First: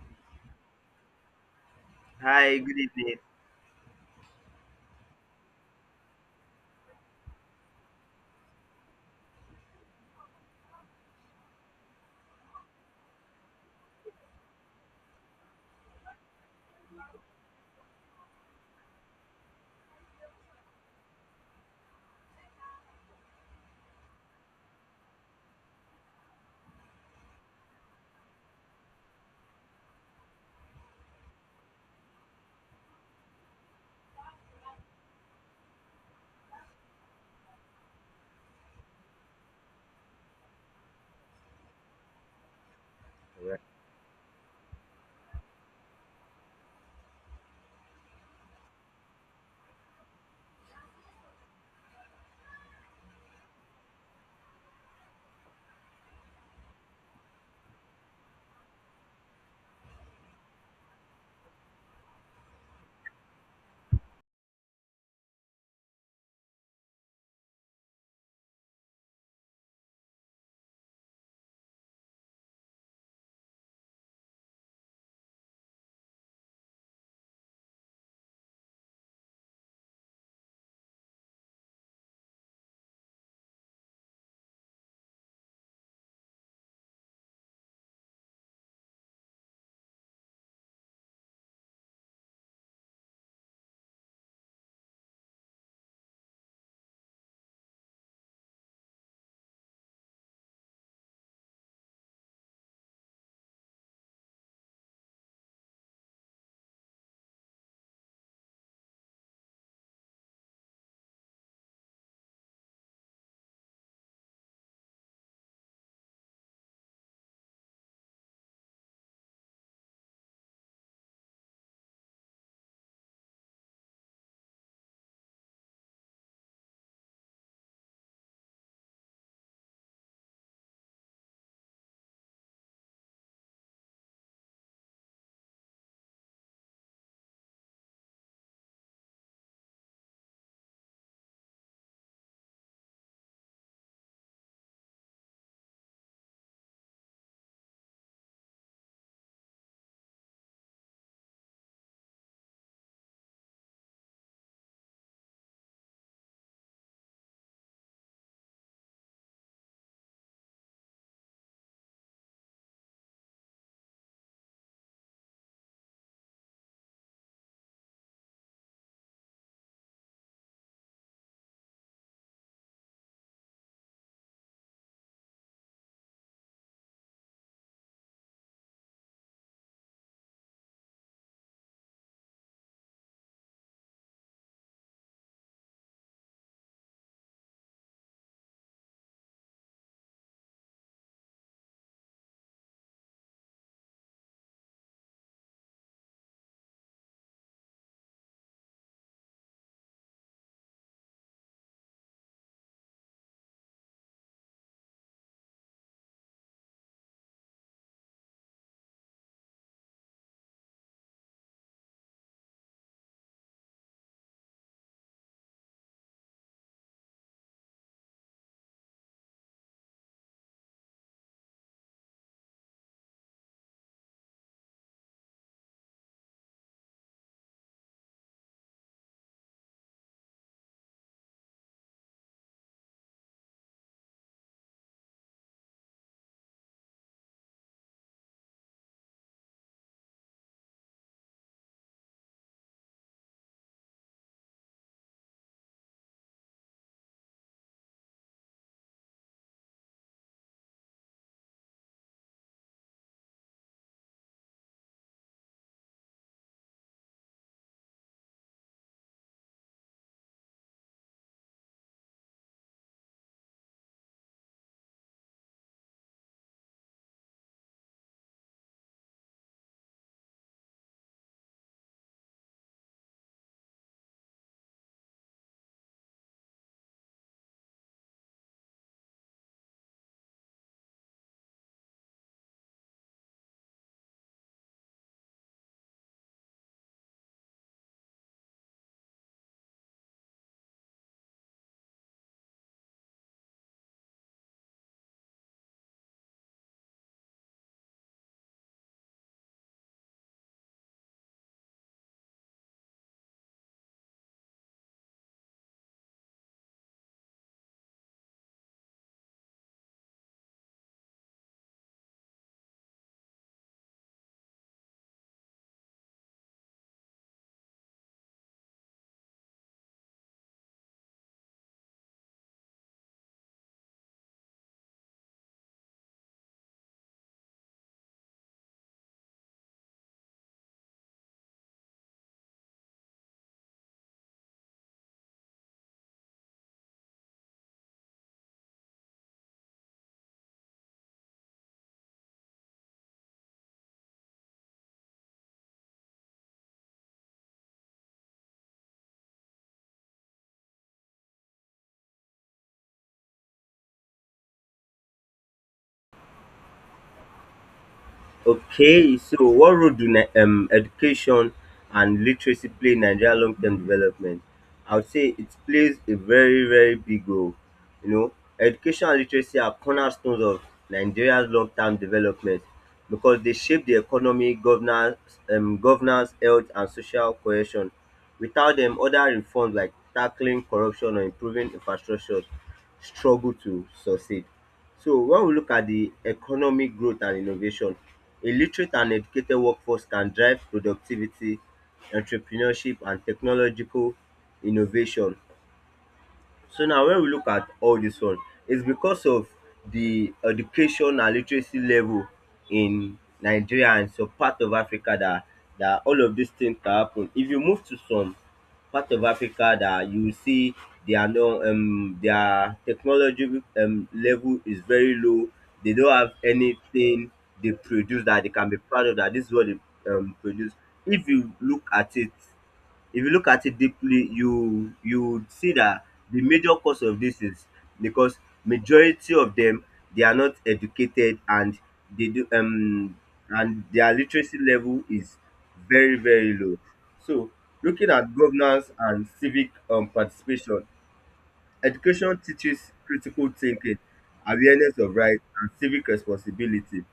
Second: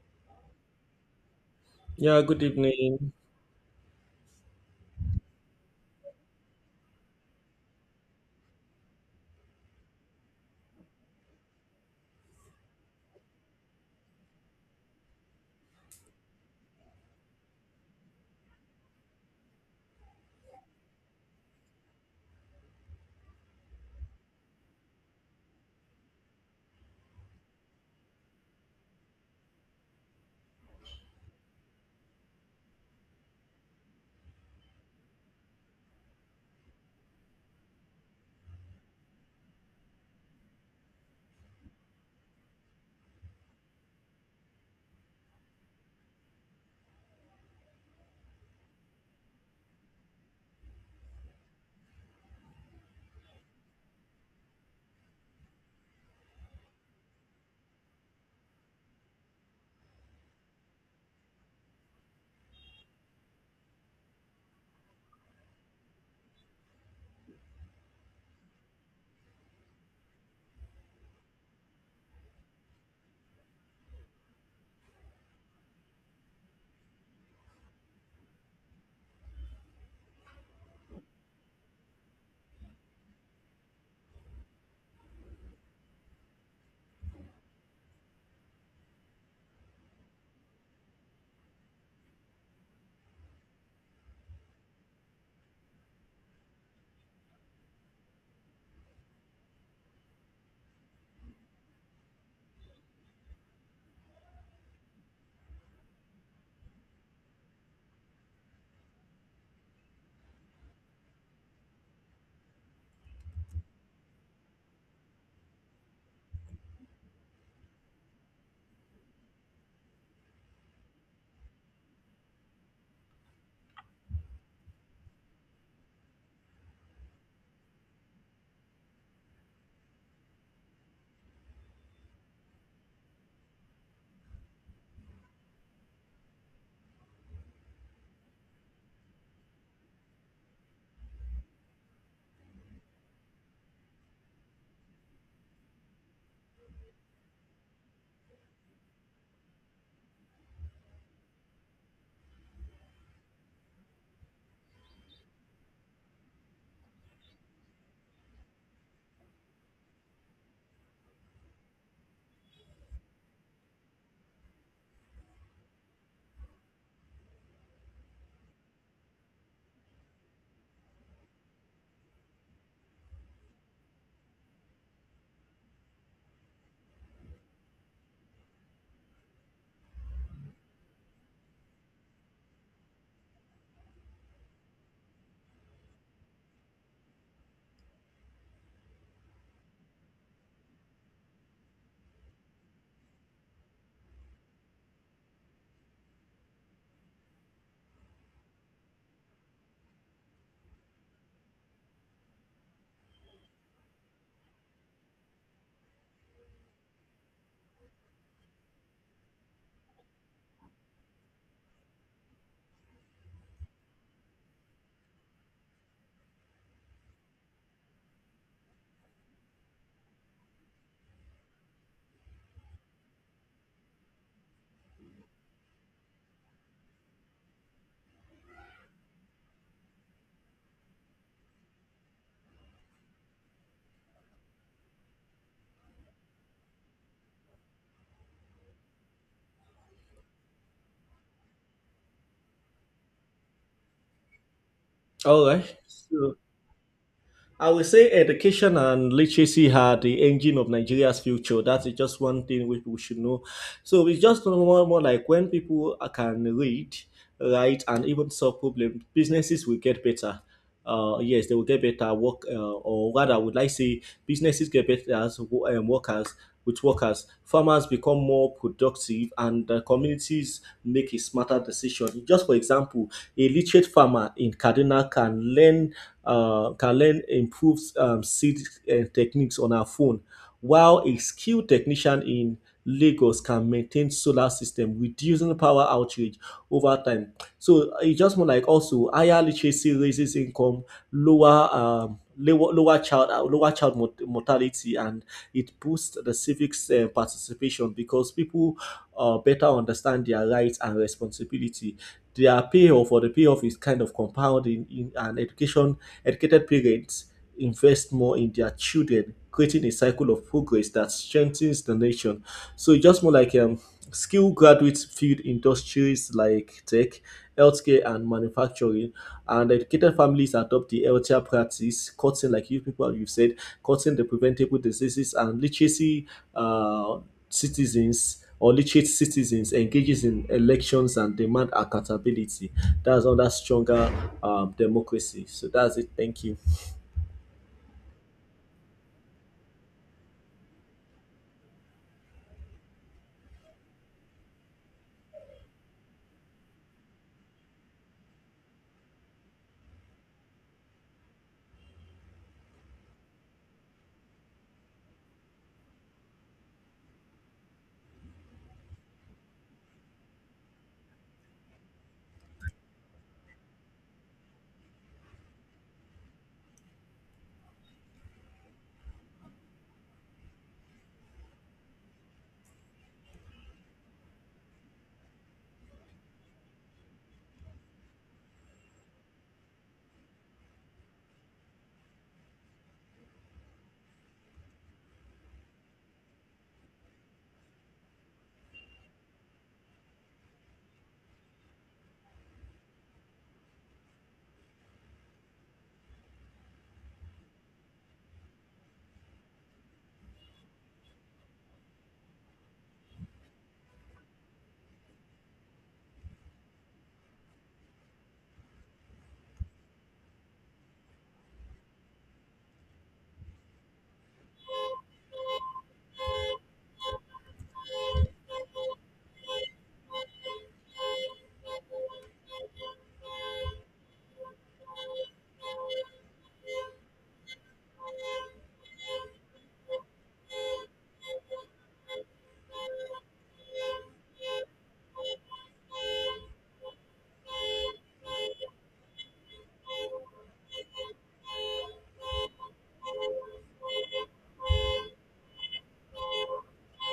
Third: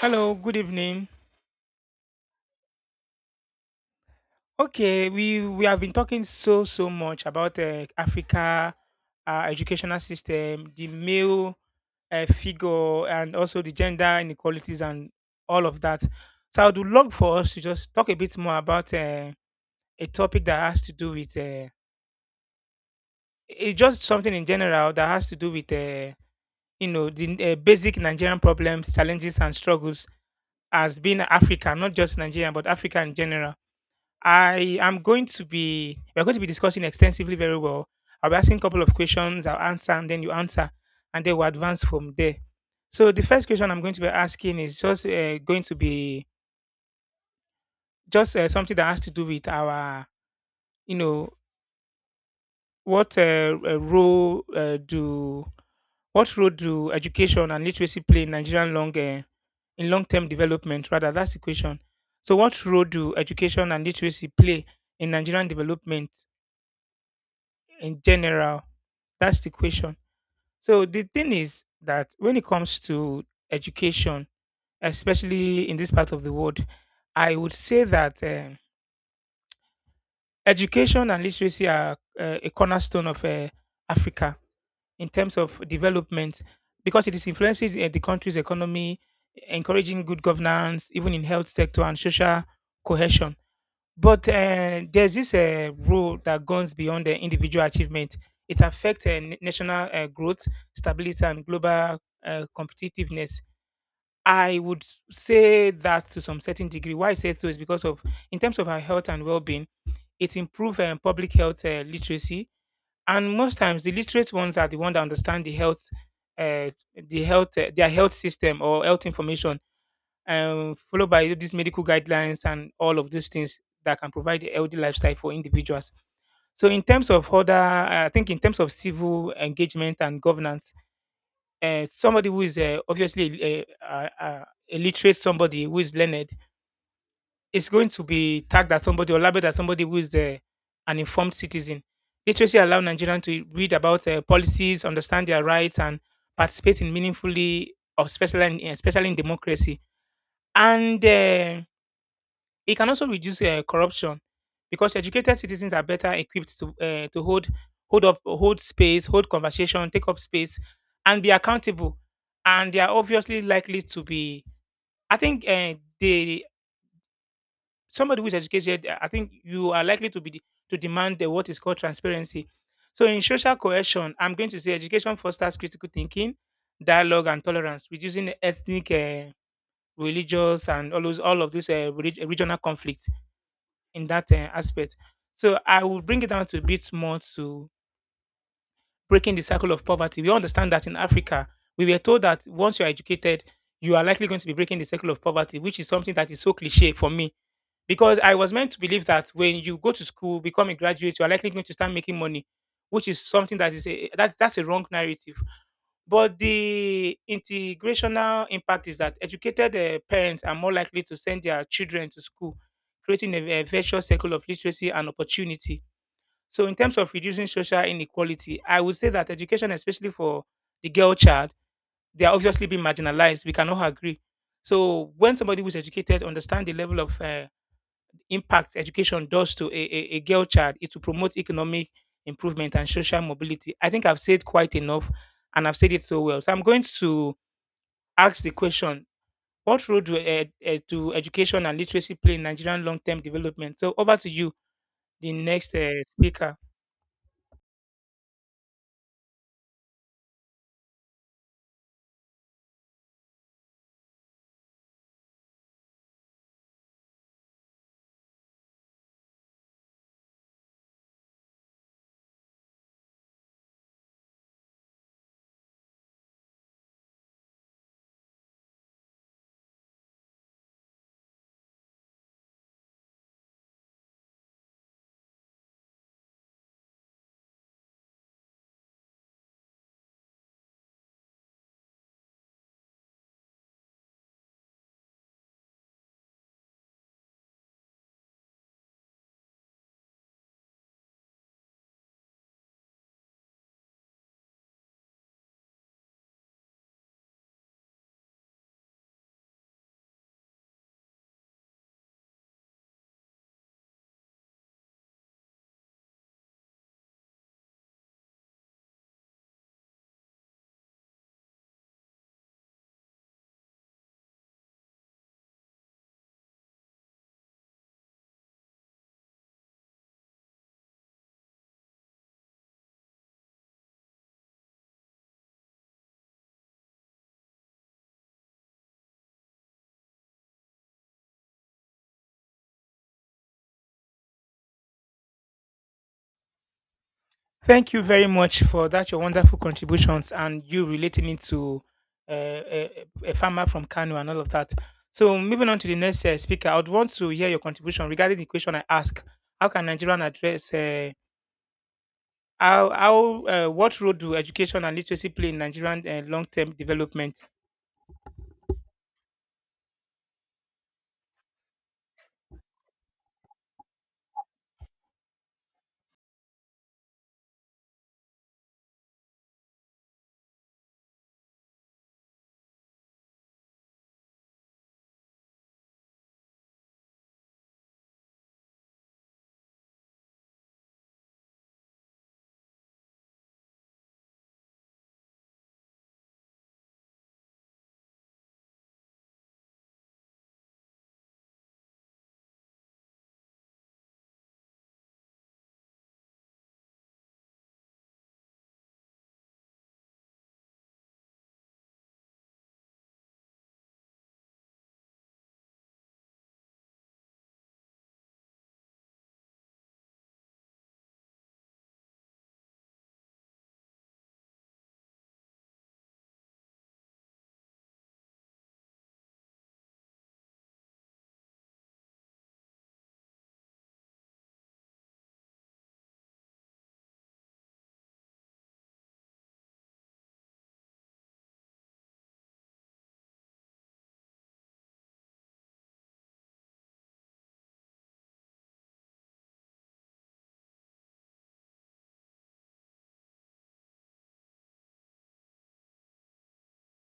Hello, good evening. Yeah, good Hi, good evening. evening. Okay, we have been talking so much about Africa, educational system, the male figure, and also the gender inequalities and all of that. So I would love for us to just talk a bit more about a topic that has to do with it's just something in general that has to do with you know the basic Nigerian problems, challenges, and struggles as being Africa, not just Nigeria, but Africa in general. I am going to be we're going to be discussing extensively very well. I'll be asking a couple of questions, I'll answer and then you answer and then we'll advance from there. So the first question I'm going to be asking is just going to be just something that has to do with our you know what role do what role do education and literacy play in Nigerian long in long term development? Rather, that's the question. So, what role do education and literacy play in Nigerian development? In general? That's the question. So the thing is that when it comes to education, especially in this part of the world, I would say that education and literacy are a cornerstone of Africa in terms of development because it is influences the country's economy, encouraging good governance, even in health sector and social cohesion. But there's this rule that goes beyond the individual achievement. It affects national growth, stability, and global competitiveness. I would say that to some certain degree. Why I say so is because of, in terms of our health and well-being, it improves public health literacy, and most times the literate ones are the ones that understand uh, the health, their health system or health information followed by these medical guidelines and all of these things that can provide a healthy lifestyle for individuals. So, in terms of other, I think in terms of civil engagement and governance, somebody who is obviously a literate, somebody who is learned, is going to be tagged as somebody or labeled as somebody who is an informed citizen. Literacy allows Nigerians to read about policies, understand their rights, and participate in meaningfully, of especially in democracy. And it can also reduce corruption because educated citizens are better equipped to hold hold conversation, take up space, and be accountable. And they are obviously likely to be. I think they Somebody who is educated. I think you are likely to demand the what is called transparency. So in social cohesion, I'm going to say education fosters critical thinking, dialogue, and tolerance, reducing ethnic. Religious and all of these regional conflicts in that aspect. So I will bring it down to a bit more to breaking the cycle of poverty. We understand that in Africa, we were told that once you're educated, you are likely going to be breaking the cycle of poverty, which is something that is so cliche for me. Because I was meant to believe that when you go to school, become a graduate, you are likely going to start making money, which is something that's a wrong narrative. But the integrational impact is that educated parents are more likely to send their children to school, creating a virtuous circle of literacy and opportunity. So, in terms of reducing social inequality, I would say that education, especially for the girl child, they are obviously being marginalized. We cannot agree. So, when somebody who is educated understands the level of impact education does to a girl child is to promote economic improvement and social mobility. I think I've said quite enough and I've said it so well. So I'm going to ask the question: what role do education and literacy play in Nigerian long term development? So over to you, the All next right. So, speaker. I would say education and literacy are the engine of Nigeria's future. That's just one thing which we should know. So it's just more like when people can read, write, and even solve problems, businesses will get better. Yes, they will get better work, or rather, would I say businesses get better as workers with workers. Farmers become more productive, and communities make a smarter decision. Just for example, a literate farmer in Kaduna can learn improved seed techniques on her phone, while a skilled technician in Lagos can maintain solar system, reducing power outage over time. So it's just more like also higher literacy raises income, lower child mortality, and it boosts the civics participation because people better understand their rights and responsibility. Their payoff or the payoff is kind of compounding in an education. Educated parents invest more in their children, creating a cycle of progress that strengthens the nation. So it's just more like skilled graduates field industries like tech, healthcare, and manufacturing. And educated families adopt the healthier practice, cutting, like you people you've said, cutting the preventable diseases and literacy uh, citizens or literate citizens engages in elections and demand accountability, that's under stronger democracy. So that's it. Thank you. Thank you very much for that, your wonderful contributions and you relating it to a farmer from Kano and all of that. So, moving on to the next speaker, I would want to hear your contribution regarding the question I asked. How can Nigerian address, how what role do education and literacy play in Nigerian long term development? Okay, so what role do education and literacy play in Nigeria long-term development? I would say it plays a very, very big role. You know, education and literacy are cornerstones of Nigeria's long-term development because they shape the economy, governance, health, and social cohesion. Without them, other reforms like tackling corruption or improving infrastructure struggle to succeed. So when we look at the economic growth and innovation, a literate and educated workforce can drive productivity, entrepreneurship and technological innovation. So now when we look at all dis one, it's because of the education and literacy level in Nigeria and some part of Africa dat dat all of dis thing can happen. If you move to some part of Africa dat you will see they are not their technology level is very low. They don't have anything they produce dat they can be proud of, dat dis is what they produce. If you look at it If you look at it deeply, you would see that the major cause of this is because majority of them, they are not educated and they do and their literacy level is very, very low. So looking at governance and civic participation, education teaches critical thinking, awareness of rights and civic responsibility.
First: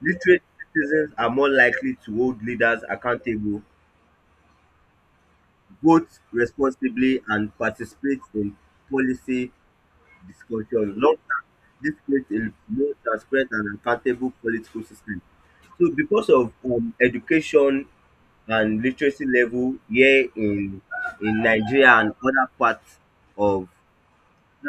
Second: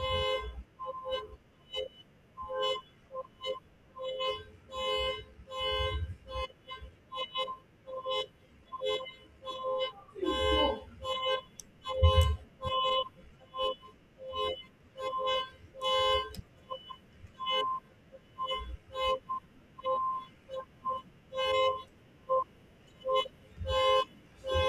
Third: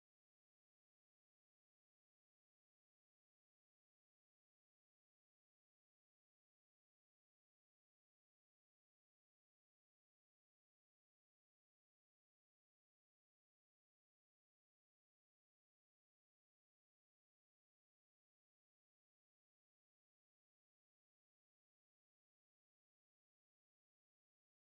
Literate citizens are more likely to hold leaders accountable, vote responsibly and participate in policy discussion. Long term, this creates a more transparent and accountable political system. So because of education and literacy level here in Nigeria and of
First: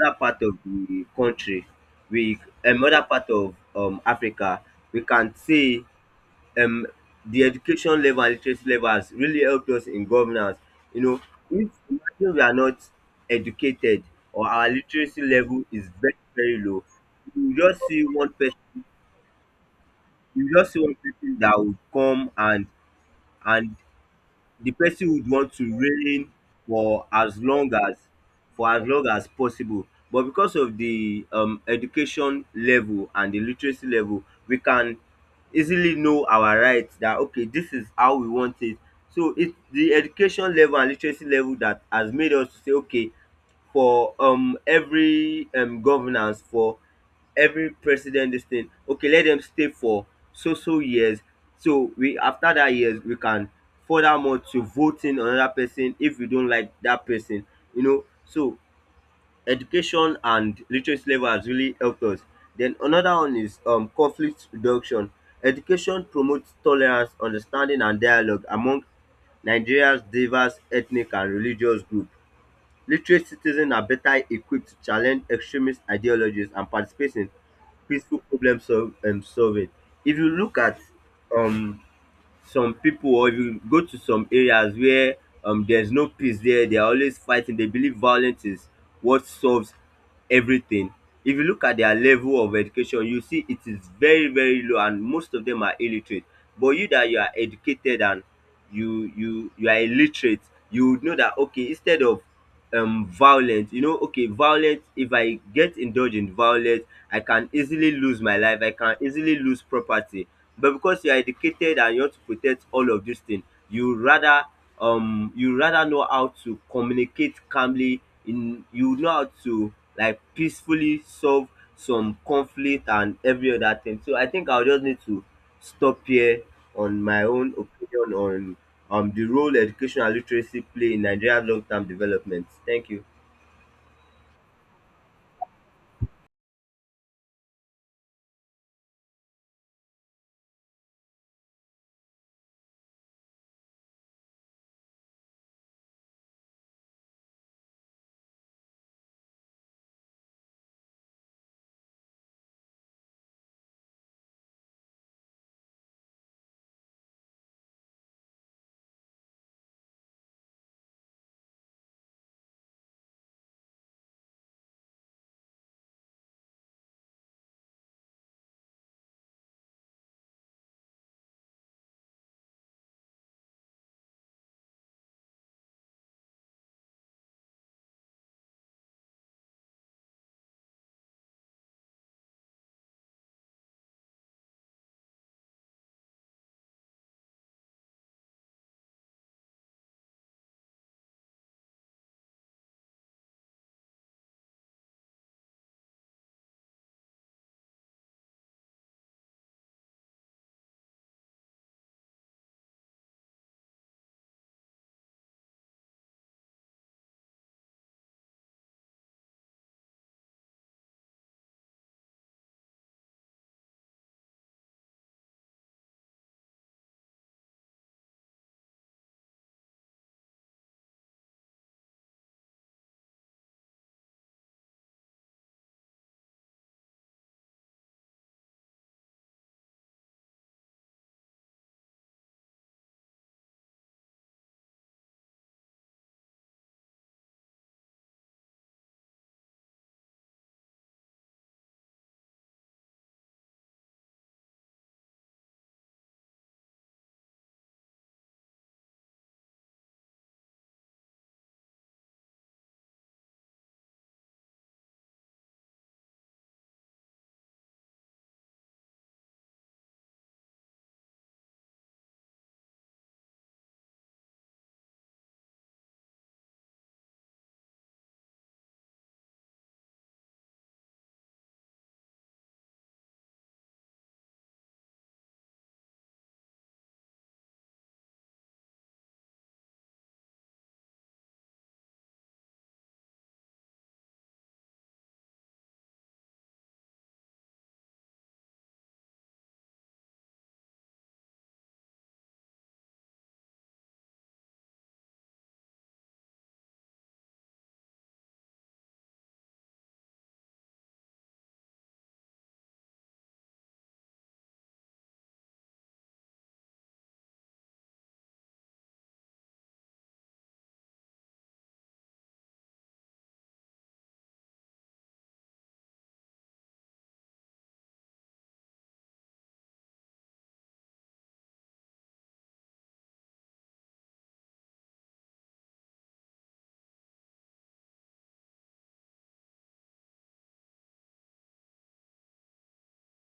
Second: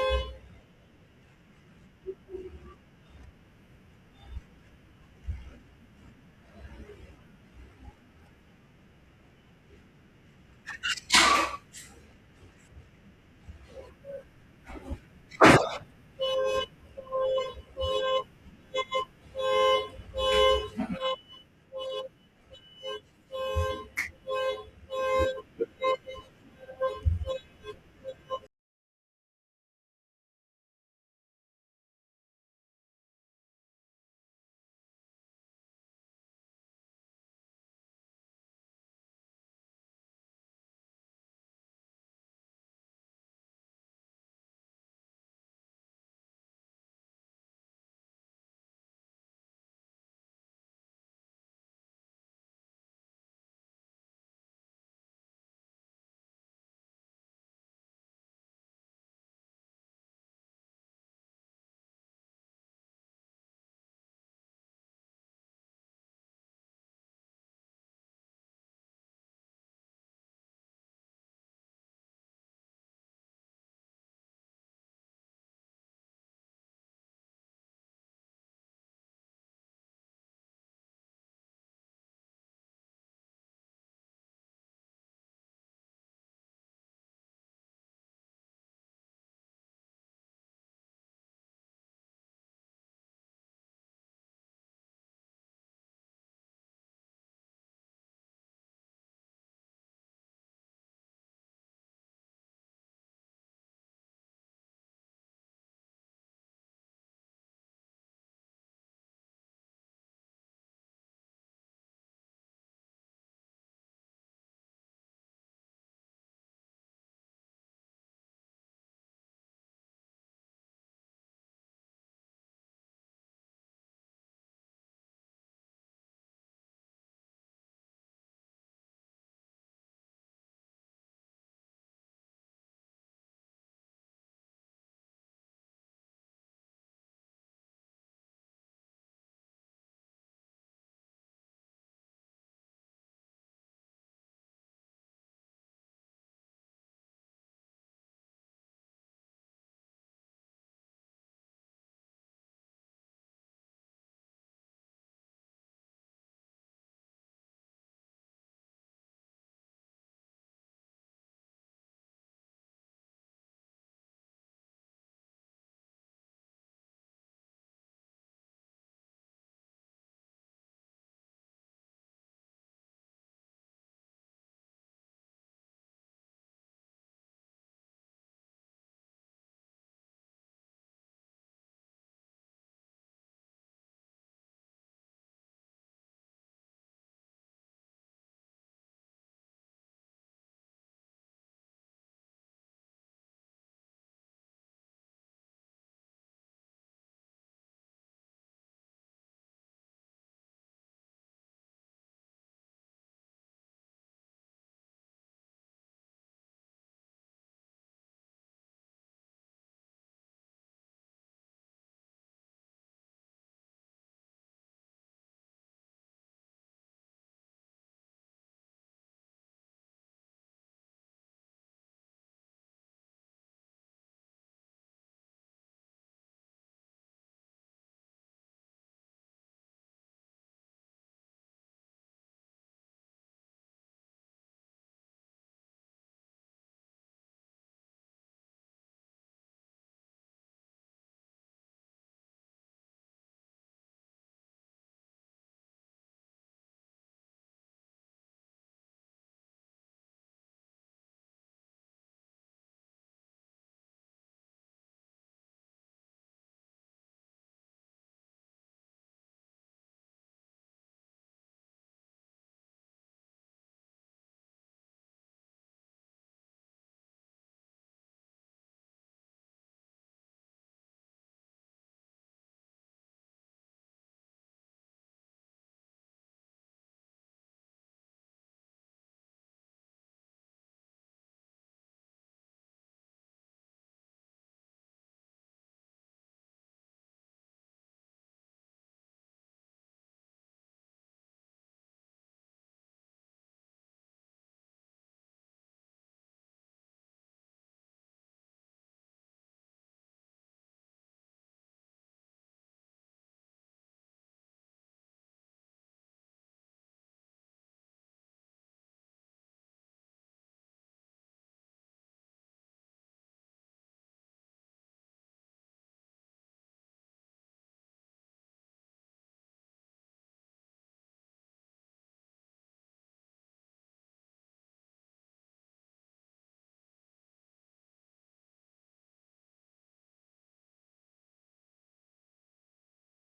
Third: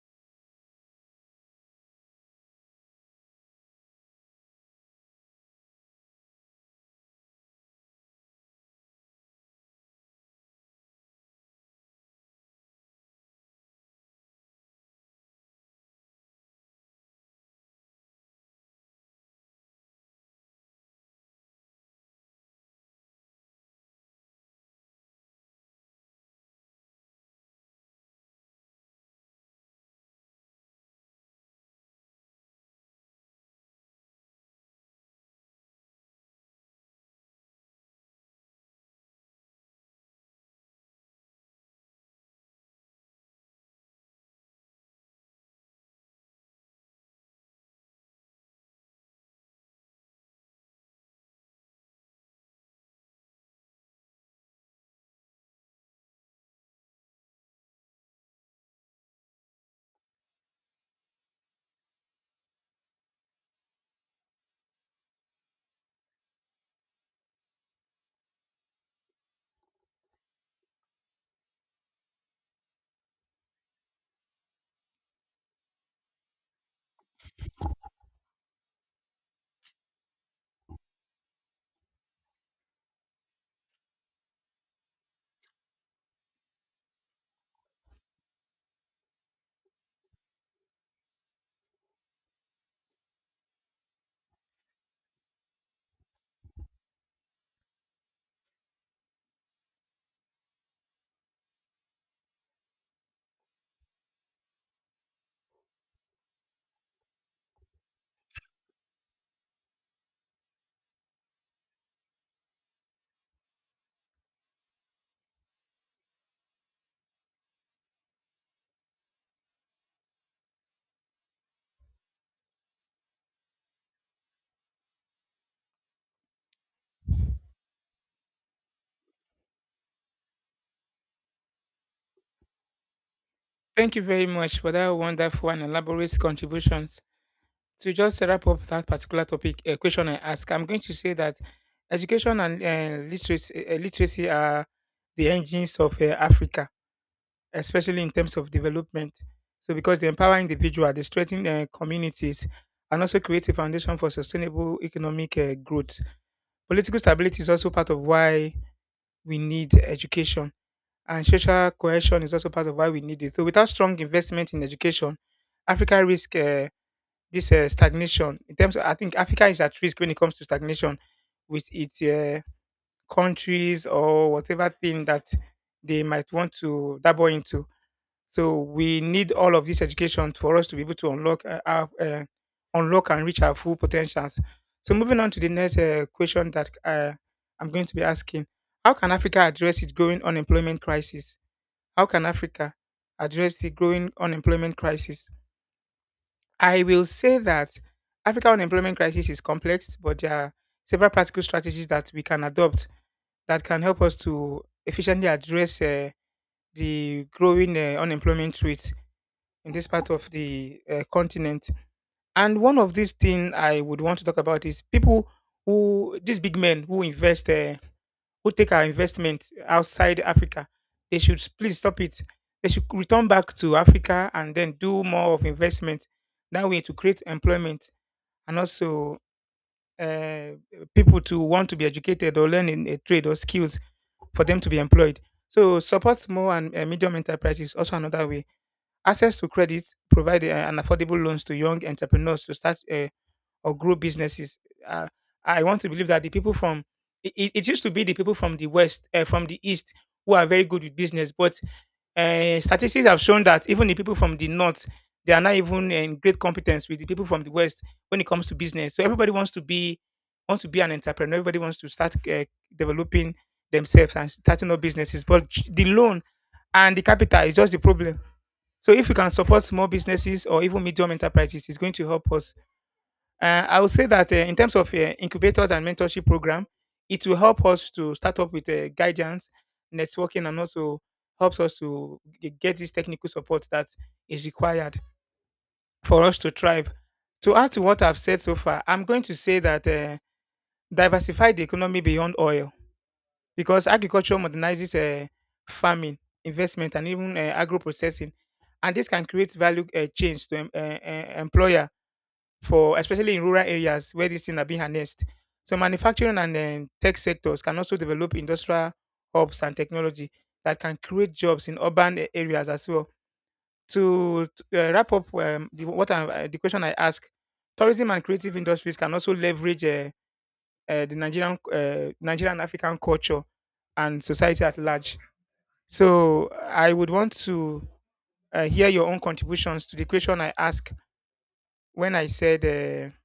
other part of the country, we other part of Africa, we can see um the education level and literacy level has really helped us in governance. You know, if imagine we are not educated or our literacy level is very, very low, you just see one person you just see one person that will come and the person would want to reign for as long as for as long as possible, but because of the education level and the literacy level, we can easily know our rights that okay this is how we want it. So it's the education level and literacy level that has made us to say okay for every governance, for every president this thing okay let them stay for so so years. So we after that years we can furthermore to voting another person if we don't like that person, you know. So education and literacy level has really helped us. Then another one is conflict reduction. Education promotes tolerance, understanding and dialogue among Nigeria's diverse ethnic and religious group. Literate citizens are better equipped to challenge extremist ideologies and participate in peaceful solving. If you look at um, some people, or if you go to some areas where there's no peace there, they are always fighting, they believe violence is what solves everything. If you look at their level of education, you see it is very, very low and most of them are illiterate. But you that you are educated and you are illiterate, you would know that okay, instead of violent, you know, okay, violent, if I get indulge in violence, I can easily lose my life, I can easily lose property. But because you are educated and you want to protect all of these things, you rather you rather know how to communicate calmly, in you know how to like peacefully solve some conflict and every other thing. So I think I'll just need to stop here on my own opinion on the role education and literacy play in Nigeria's long-term development. Thank you. Thank you very much for that wonderful and elaborate contributions. To just wrap up that particular topic question I asked, I'm going to say that education and literacy are the engines of Africa, especially in terms of development. So, because they empower individual, they strengthen communities, and also create a foundation for sustainable economic growth. Political stability is also part of why we need education, and social cohesion is also part of why we need it. So, without strong investment in education, Africa risk. This stagnation in terms of, I think Africa is at risk when it comes to stagnation with its countries or whatever thing that they might want to dabble into. So we need all of this education for us to be able to unlock unlock and reach our full potentials. So moving on to the next question that I'm going to be asking: how can Africa address its growing unemployment crisis? How can Africa address the growing unemployment crisis? I will say that Africa unemployment crisis is complex, but there are several practical strategies that we can adopt that can help us to efficiently address the growing unemployment rate in this part of the continent. And one of these things I would want to talk about is people who, these big men who who take our investment outside Africa, they should please stop it. They should return back to Africa and then do more of investment. That way to create employment and also uh, people to want to be educated or learn in a trade or skills for them to be employed. So support small and medium enterprises also another way. Access to credit, provide an affordable loans to young entrepreneurs to start or grow businesses. Uh, I want to believe that the people from it used to be the people from the west, from the east, who are very good with business, but statistics have shown that even the people from the north, they are not even in great competence with the people from the west when it comes to business. So everybody wants to be an entrepreneur. Everybody wants to start developing themselves and starting up businesses. But the loan and the capital is just the problem. So if we can support small businesses or even medium enterprises, it's going to help us. I would say that in terms of incubators and mentorship program, it will help us to start up with guidance, networking, and also helps us to get this technical support that is required for us to thrive. To add to what I've said so far, I'm going to say that diversify the economy beyond oil because agriculture modernizes farming, investment, and even agro processing, and this can create value change to employers for especially in rural areas where these things are being harnessed. So manufacturing and tech sectors can also develop industrial hubs and technology that can create jobs in urban areas as well. To wrap up the question I asked, tourism and creative industries can also leverage Nigerian African culture and society at large. So I would want to hear your own contributions to the question I asked when I said.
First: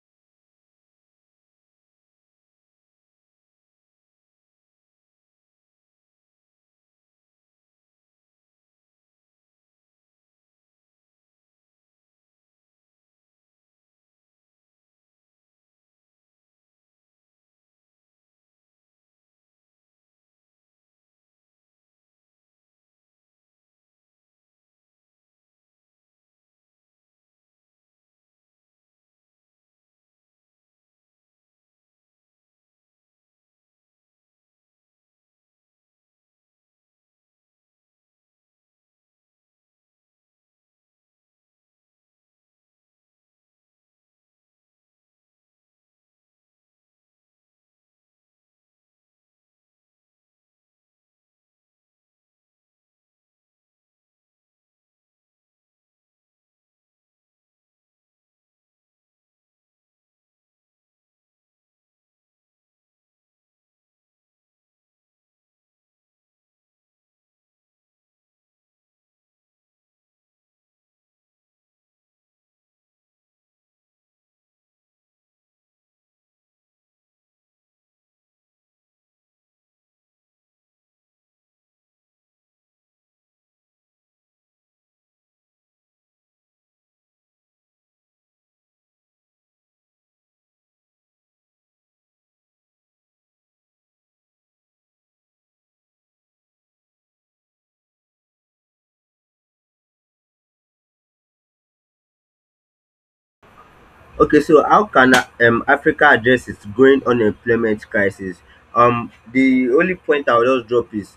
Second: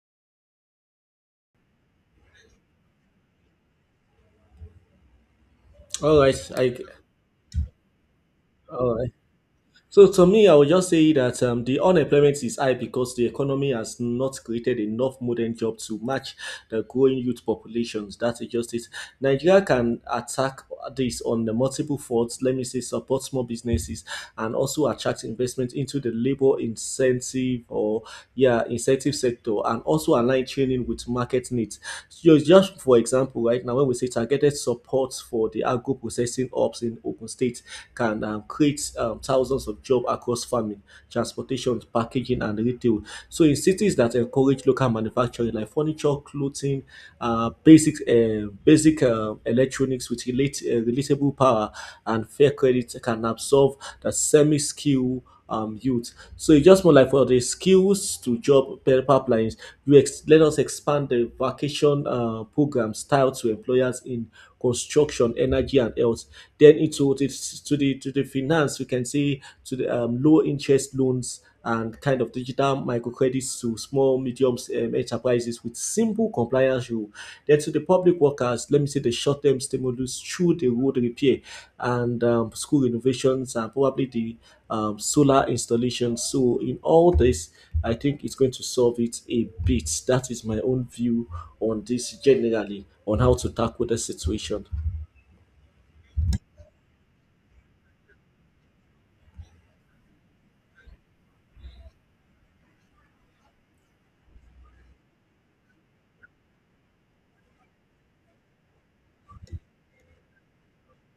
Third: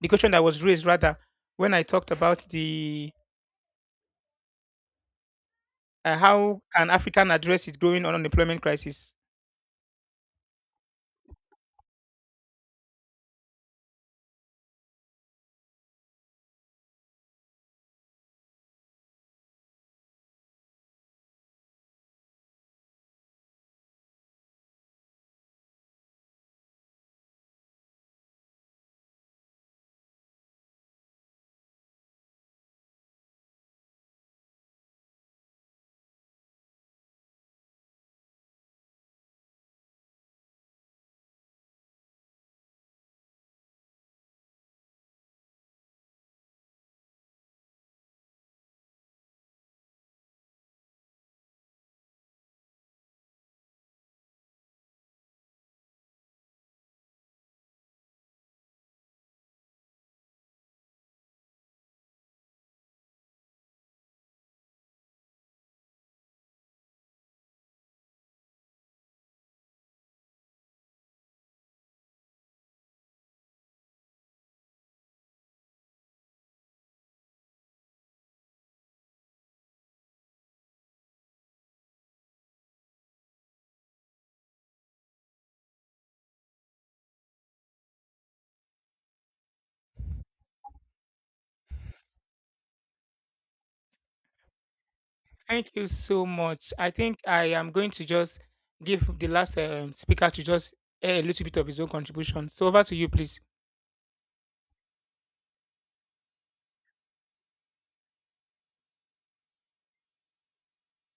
The question that was raised rather when I talked about the All right. how can African address its growing unemployment all crisis. right. So to me, I would just say that the unemployment is high because the economy has not created enough modern jobs to match the growing youth populations. That's just it. Nigeria can attack this on the multiple fronts. Let me say support small businesses and also attract investment into the labor incentive or yeah incentive sector, and also align training with market needs. So just for example, right now when we say targeted support for the agro processing ops in Ogun State can create thousands of jobs across farming, transportation, packaging, and retail. So in cities that encourage local manufacturing like furniture, clothing, basic electronics with relatable power and fair credit can absorb the semi-skill youth. So it's just more like for the skills to job pipelines. Let us expand the vacation program style to employers in construction, energy, and health. Then into the finance, we can say to the low interest loans and kind of digital microcredits to small, medium enterprises with simple compliance rule. Then to the public workers, let me say the short-term stimulus through the road repair and school renovations and probably the solar installation. So in all this, I think it's going to solve it a bit. That is my own view on this generally on how to tackle the situation. Thank you so much. I think I am going to just give the last speaker to just air a little bit of his own contribution. So over to you, please. Okay, so how can Africa address its growing unemployment crisis? The only point I will just drop is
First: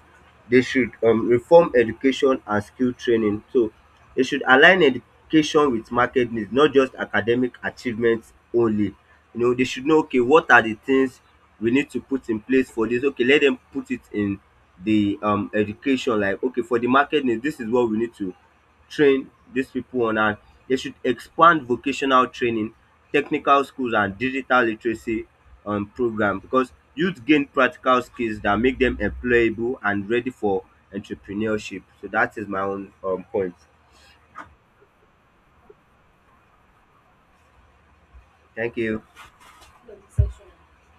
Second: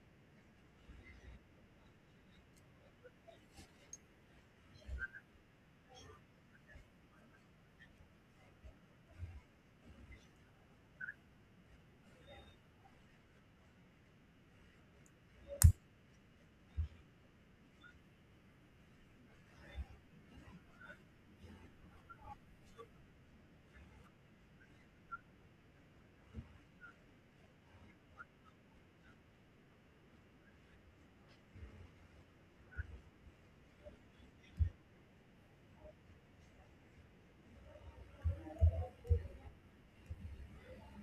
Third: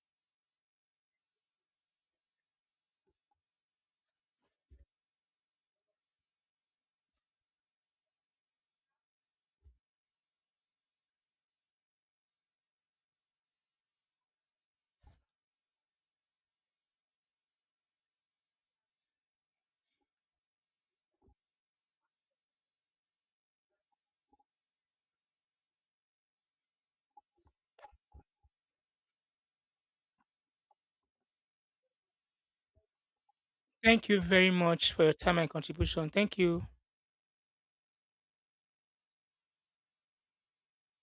they should reform education and skill training. So they should align education with market needs, not just academic achievements only. You know, they should know okay what are the things we need to put in place for this. Okay, let them put it in the education like okay for the market needs, this is what we need to train these people on. And they should expand vocational training, technical schools and digital literacy program because youth gain practical skills that make them employable and ready for entrepreneurship. So that is my own point. Thank you very much for your time and contribution. Thank you. Thank you.